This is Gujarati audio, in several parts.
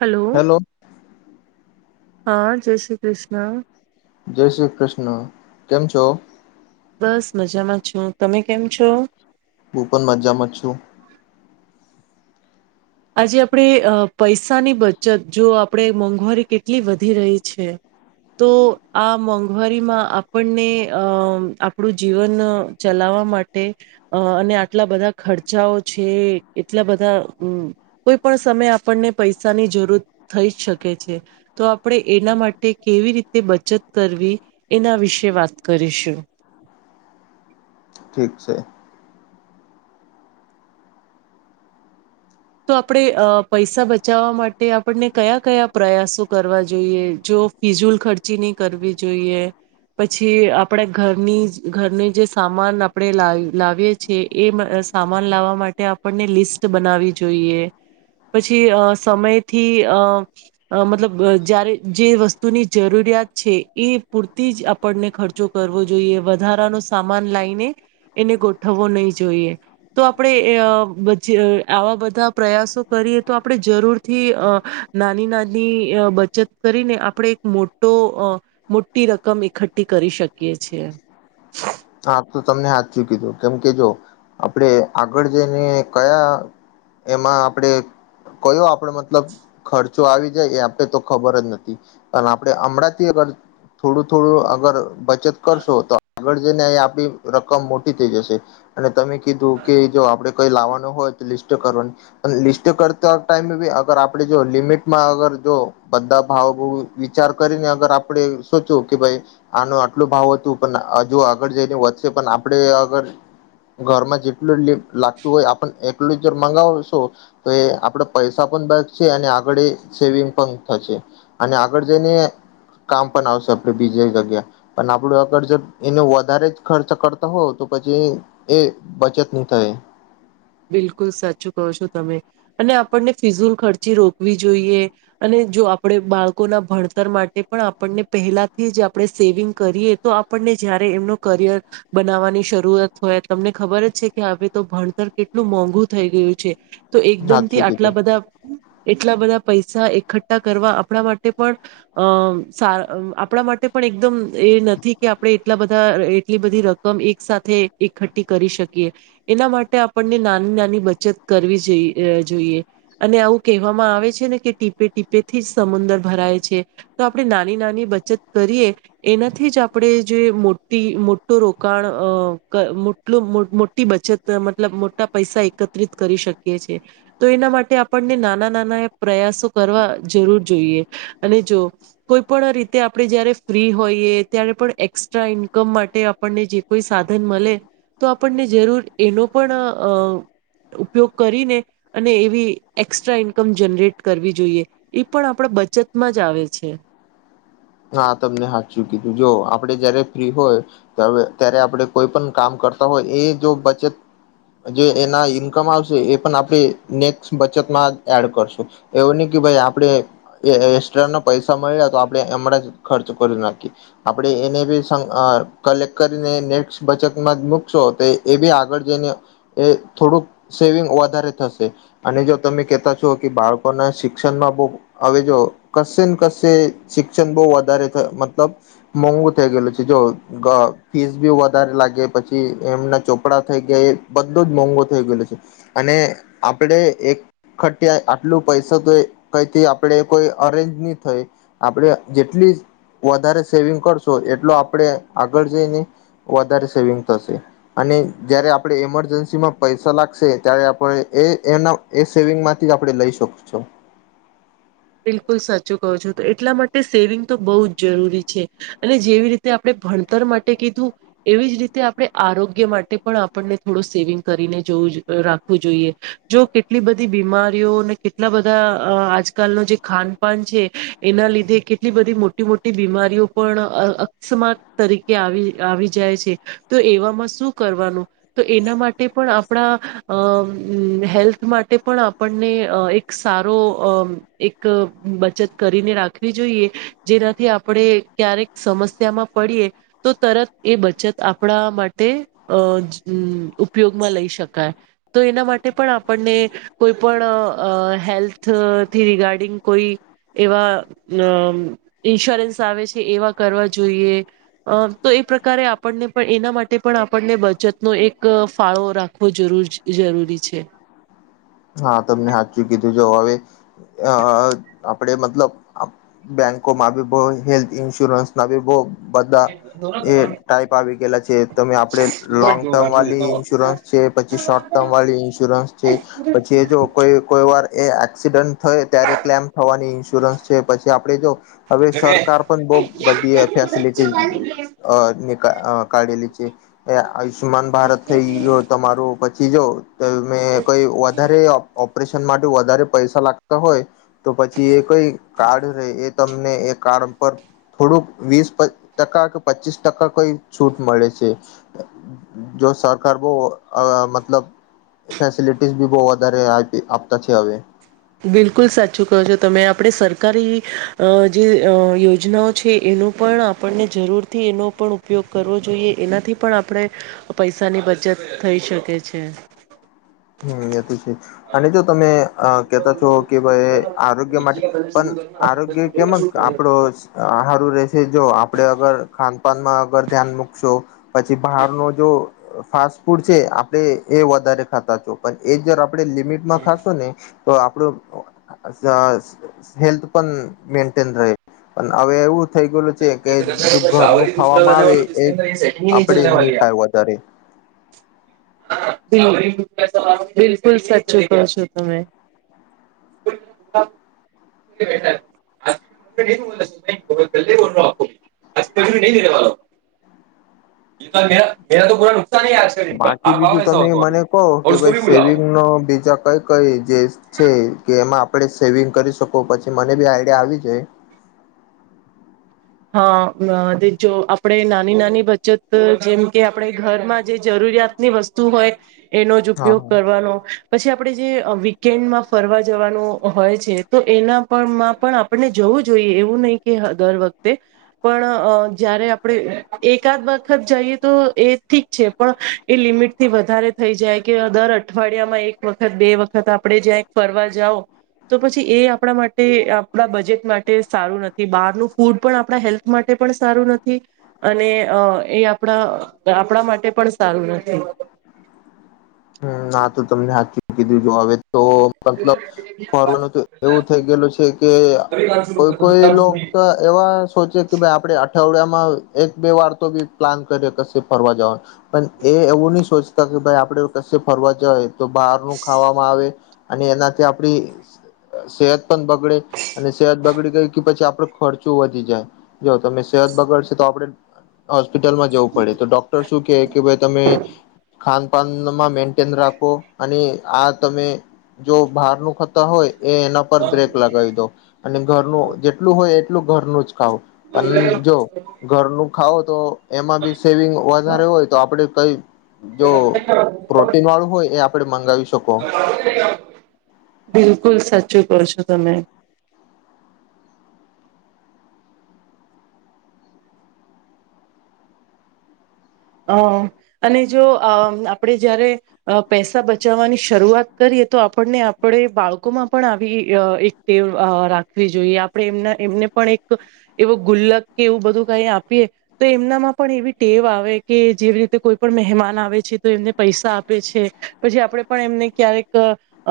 હલો. હેલો હા જય શ્રી કૃષ્ણ. જય શ્રી કૃષ્ણ કેમ છો? બસ મજામાં છો તમે કેમ છો? હું પણ મજા મત છું. આજે આપણે અ પૈસાની બચત જો આપણે મોંઘવારી કેટલી વધી રહી છે. તો આ મોંઘવારીમાં આપણને અ આપણું જીવન ચલાવ વા માટે અને આટલા બધા ખર્ચાઓ છે એટલા બધા અમ્મ કોઈ પણ સમય આપણને પૈસાની જરૂર થઈ જ શકે છે તો આપણે એના માટે કેવી રીતે બચત કરવી એના વિશે વાત કરીશું. [inaudible] ઠીક છે. તો આપણે અ પૈસા બચાવવા માટે આપણને કયા કયા પ્રયાસો કરવા જોઈએ જો તો ફિઝુલ ખર્ચી નહી કરવી જોઈએ. પછી આપણે ઘરની ઘરની જે સામાન આપણે લ લાવીએ છીએ એ સામાન લાવવા માટે આપણને લિસ્ટ બનાવી જોઈએ. પછી અ સમયથી અ મતલબ જ્યારે જે વસ્તુની જરૂરી [unintelligible] છે એ પૂરતી જ આપણને ખર્ચો કરવો જોઈએ વધારાનો સામાન લઇને એને ગોઠવવો નહી જોઈએ તો આપડે આવા બા પ્રયાસો કરીએ તો આપણે જરૂરથી નાની નાની બચત કરીને આપ આપણે એક મોટો અ મોટી રકમ એકઠ્ઠી કરી શકીએ છીએ હા તો તમને હાથ ચૂકી દો કેમ કે જો આપણે આગળ જઈને કયા એમાં આપણેે કયો આપણે મતલબ ખર્ચો આવી જાય એ આપે તો ખબર જ નથી પણ આપડે હમણાં થોડું થોડું અગર બચત કરશો તો આગળ આપી રકમ મોટી થઈ જશે અને તમે કીધું કે જો આપડે કઈ લાવવાનું હોય તો લિસ્ટ કરવાની લિસ્ટ કરતો આ ટાઈમે અગર આપડે જો લિમિટમાં અગર જો બધા ભાવભ વિચાર કરીને અગર આપડે ચું કે ભાઈ આનું આટલું ભાવ હતું પણ હજું જો આગળ જઈને વધશે પણ આપડે આગર ઘરમાં જેટલું લાગતું હોય આપને એલું જ જો મંગાવશો તો એ આપડે પૈસા આ સેવિંગ પણ અને આગળ જઈને કામ પણ આવશે આપે બીજ જગ્યા પણ આપડું આગર એને વધારે જ ખર્ચ કરતા હોવ તો પછી એ બચતની થાય [inaudible] બિલકુલ સાચું કહો છો તમે અને આપણને ફિઝુલ ખર્ચી રોકવી જોઈએ અને જો આપણે બાળકોના ભણતર માટે પણ આપણને પહેલાથી જ આપણે સેવિંગ કરીએ તો આપડે જયારે એમનું કરિયર બનાવવાની શરૂઆત હોય તમને ખબર જ છે કે હ તો ભણતર કેટલું એટલું મોંઘું થઈ ગયું છે તો સાચું એકદમથી આટલા કીધું બધા એટલા બધા પૈસા એકઠ્ઠા કરવા આપણા માટે પણ અ સા આપણા માટે પણ એકદમ એ નથી કે આપણે એટલા બધા એટલી બધી રકમ એક સાથે એકઠ્ઠી કરી શકીએ એના માટે આપ આપણને નાની નાની બચત કરવીઈ જોઈએ અને આવું કહેવામાં આવે છે ને કે ટીપે ટીપેથી જ સમુદર ભરાય છે તો આપણે નાની નાની બચત કરીએ એનાથી જ આપણે જે મોટી મોટું રોકાણ મોટી બચત મોટા પૈસા એકત્રિત કરી શકીએ છીએ તો એના માટે આપણને નાના નાના પ્રયાસો કરવા જરૂર જોઈએ અને જો કોઈ પણ રીતે આપણે જયારે ફ્રી હોઈએ ત્યારે પણ એસ્ટ્રા ઇન્કમ માટે આપણને જે કોઈ સાધન મળે તો આપણને જરૂર એનો પણ ઉપયોગ કરીને અને એવી એસ્ટ્રા ઈન્કમ જનરેટ કરવી જોઈએ એ પણ આપણા બચતમાં જ આવે છે તમને હાચુ કીધું જો આપડે જયારે ફ્રી હોય ત્યારે આપણે કોઈ પણ કામ કરતા હોય એ જો બચત જે એના ઈન્કમ આવશે એ પણ આપણે નેક્સ્ટ બચતમાં એડ કરશું એવું નહી કે ભાઈ આપડે એસ્ટ્રા ના પૈસા મળ્યા તો આપડે એમણાં જ ખર્ચ કરી નાખી આપડણે એને બી કલેક્ટ કરીને નેક્સ્ટ બચતમાં મુકશો તો એ બી આગળ થોડુંક સેવિંગ વધારે થશે અને જો તમે કેતા છો કે બાળકો ને શિક્ષણમાં બહું હવે જો કશે ને કશે શિક્ષણ બહું વધારે મતલબ મોંઘુ થઈ ગયેલું છે જો ફીસ બી વધારે લાગે પછી એમના ચોપડા થઈ એ બધો જ મોંઘો થઈ ગયેલો છે અને આપણે એક ખ એટલું પૈસા તો કઈથી આપણે કોઈ અરેન્જ નહી થઈ આપણે જેટલી વધારે સેવિંગ કરશો એટલો આપડે આગળ જઈને વધારે સેવિંગ થશે અને જયારે આપણે એમરજન્સી માં પૈસા લાગશે ત્યારે આપણે એ એના એ સેવિંગ માંથી આપણે લઈ શ શકશું બિલકુલ સાચું કહો છો તો એટલા માટે સેવિંગ તો બહુ જ જરૂરી છે અને જેવી રીતે આપણે ભણતર માટે કીધું એવી જ રીતે આપણે આરોગ્ય માટે પણ આપણને થોડો સેવિંગ કરીને જો જોઈ જો કેટલી બધી બીમારીઓ કેટલા બધા આજ કાલનું જે ખાનપાન છે એના લીધે કેટલી બધી મોટી મોટી બીમારીઓ પણ સ્માર્ક તરીકે આવી આવી જાય છે તો એવામાં શું કરવાનું તો એના માટે પણ આપણા અ હેલ્થ માટે પણ આપણને અ એક સારો અ એક બચત કરીને રાખવી જોઈએ જેનાથી આપણે ક્યારેક સમસ્યામાં પડીએ તો તરત એ બચત આપડા માટે અ ઉપયોગમાં લઈ શ શકાય તો એના માટે પણ આપણને કોઈ પણ અ હેલ્થ થી રિગાર્ડિંગ કોઈ એવા ઇન્સ્યોરન્સ આવે છે એવા કરવા જોઈ યે અ તો એ પ્રકારે આપ એના માટે પણ આપને બચતનો એક ફાળો રાખવો જરૂરી છે હા તમને હાચું કીધું જો હવે અ આપડે મતલબ બેંકોમાં બી બો હેલ્થ ઇન્સ્યોરન્સ ના બી બો બધા એ ટાઈપ આવી ગયલા છે તમે આપડે લોંગ ટર્મ વાળલી ઇન્સ્યોરન્સ છે પછી શોર્ટ ટર્મ ટમ વાળી ન્સ્યોરન્સ છે પછી એ જો કોઈ કોઈ વા ર એ એક્સિડન્ટ થઈ ત્યારે ક્લેમ થવાની ઇન્સ્યોરન્સ છે પછી આપડે જો હવે સરકાર પણ બો બધી ફેસિલિટી અ કાઢેલી છે એ આયુષ્યમાન ભારત થઈ તમારું પછી જો ત મેં કોઈ વો ઓપરેશન માટે વધારે પૈસા લાગતા હોય તો પછી એ કઈ કાર્ડ ર તમને એ કારણ પર થોડુંક વીસ ટકા કે પચીસ ટકા કોઈ છૂટ મળે છે. જો સરકાર બો અ મતલબ ફેસલિટીઝ બી બો વધારે આપતા છે હવે બિલકુલ સાચું કહો છો તમે આપડે સરકારી અ જે યોજનાઓ છે એ નું પણ આપણને જરૂરથી એનો પણ ઉપયોગ કરવો જોઈએ એનાથી પણ આપણે પૈસાની બધ ચત થઈ શકે છે. હમ એ તો છે અને જો તમે અ કેતા તો કે ભઈ આરોગ્ય માટે પણ આરોગ્ય કેમ આપડો આ હારું રેશે જો આપડે અગર ખાનપાનમાં અગર ધ્યાન મુકશો પછી બહાર નું જો ફાસ્ટ ફૂડ છે આપડે એ વધારે ખાતા છો પણ એ જ પડે લિમિટમાં ખાશો ને તો આપડું અ હેલ્થ પણ મેન્ટેન રહે પણ હવે એવું થઈ ગયેલું છે કે જો ઘરનું ખાવામાં આવે એ આપડે નહી ખાય વધારે [inaudible] બિલકુલ સચચો કહો છો તમે [inaudible] [unintelligible] મેરા તો પુરા બાકી બીજું તમે મને કહો કે ભઈ સેવિંગ નો બીજા કઈ કઈ જે છે કે એમાં પડે સેવિંગ કરી શકો પછી મને બી આઈડિયા આવી જાય હા જો આપડે નાની નાની બચત જેમ કે આપડે ઘરમાં જે જરૂ રૂરિયાતની વસ્તુ હોય એનો જ હા ઉપયોગ હા કરવાનો પછી આપડે જે વીકેન્ડમાં ફરવા જવાનું હોય છે તો એનામાં પણ આપને જવ વું જોઈએ એવું નહી કે દર વખતે પણ જયારે આપડે એકાદ વખત જઈએ તો એ ઠીક છે પણ એ લી મિટથી વધારે થઈ જાય કે દર અઠવાડિયામાં એક વખત બે વખત આપડે જ્યાં ફરવા જાવ તો પછી એ આપડા માટે આપડા બજેટ માટે સારું નથી બહારનું ફૂડ પણ આપડા હેલ્થ માટે પણ સારું નથી અને એ આપડા આપડા માટે પણ સારું નથી. હમ્મ ના તો તમને હાચૂ જ કીધું જો હવે તો મતલબ ફરવાનું તો એવું થઈ ગયેલું છે કે કોઈ કોઈ લોક તો એવા સોચે કે ભાઈ આપડે અઠવાડિયામાં માં એક બે વાર તો બી પ્લાન કરીયે કસે ફરવા જવાનું પણ એ એવું નહી સોચતા કે ભાઈ આપણે કસે ફરવા જાય તો બહારનું ખાવામાં આવે અને એનાથી આપડી સેહત પણ બગડે અને સેહત બગડી ગય કે પછી આપ ડો ખર્ચો વધી જાય જો તમે સેહત બગડ સે તો આપડે હોસ્પિટલમાં જવું પડે તો ડોક્ટર શું કે કે ભાઈ તમે ખાનપાનનું માં મેઈનટેન રાખો અને આ તમે જો બહાર નું ખાતા હોય એ એના પર બ્રેક લગાવી દો અને ઘરનું જેટલું હોય એટલું ઘરનું જ ખાવ પણ જો ઘરનું ખાવ તો એમાં બી સેવિંગ વધારે હોય તો આપડે [unintelligible] [inaudible] પ્રોટીન વાળું હોય એ આપડે મંગાવી શકો બિલકુલ સા ચું કહો છો તમે. અ અને જો અ આપણેે જયારે અ પૈસા બચાવવાની શરૂઆત કરીએ તો આપણને આપણે બાળકોમાં પણ આવી અ એક ટેવ રાખવી જોઈએ આપણે એમના એમ એક એવુ ગુલ્લક કે એવું બધું કઈ આપીએ તો એમનામાં પણ એવી ટેવ આવે કે જેવી રીતે કોઈ પણ મહેમાન આવે છે તો એમને પૈસા આપે છે પછી આપણેે પણ એમને ક્યારેક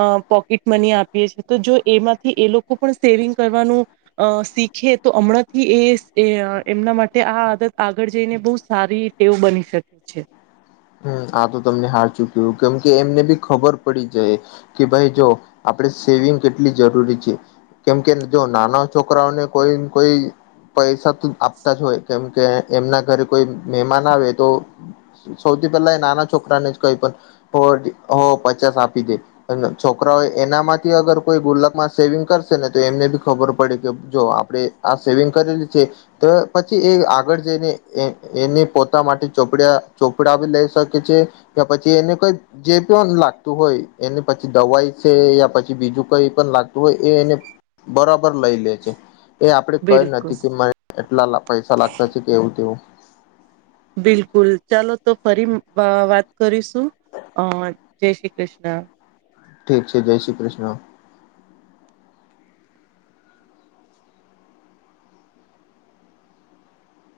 અ પોકેટ મની આપીએ છેતો જો એમાંથી એ લોકો પણ સેવિંગ કરવાનું અ શીખે તો અમણાંથી એ એમના માટે આ આદત આગળ જઈને બો સારી એવું બની શકે છે. હમ્મ આ તો તમને હાચૂ ક્યૂ કેમ કે એમને બી ખબર પડી જાય કે ભાઈ જો આપણે સેવિંગ કેટલી જરૂરી છે કેમ કે જો નાના છોકરાઓને કોઈ કોઈ પૈસા તો આપતા જ હોય કેમ કે એમના ઘરે કોઈ મહેમાન આવે તો સૌથી પેલા એ નાના છોકરાને જ કહી પણ હો પચાસ આપી દે અને છોકરાઓ એના માંથી અગર કોઈ ગુલ્લક માં સેવિંગ કરશે ને તો એમને બી ખબર પડે કે જો આપડે આ સેવિંગ કરેલી છે તો પછી એ આગળ જઈને એને પોતા માટે ચોપડયા ચોપડા ભી લઈ શકે છે કે પછી એને કોઈ જે પણ લાગતું હોય એને પછી દવાઈ છે યા પછી બીજું કઈ પણ લાગતું હોય એ એને બરાબર લઈ લે છે. એ આપડે કઈ બિલકુલ. નથી કે મને એટલા પૈસા લાગતા છે કે એવું તેવું બિલકુલ ચાલો તો ફરી અ વાત કરીશું. હહ જય શ્રી કૃષ્ણ ઠીક છે જય શ્રી કૃષ્ણ.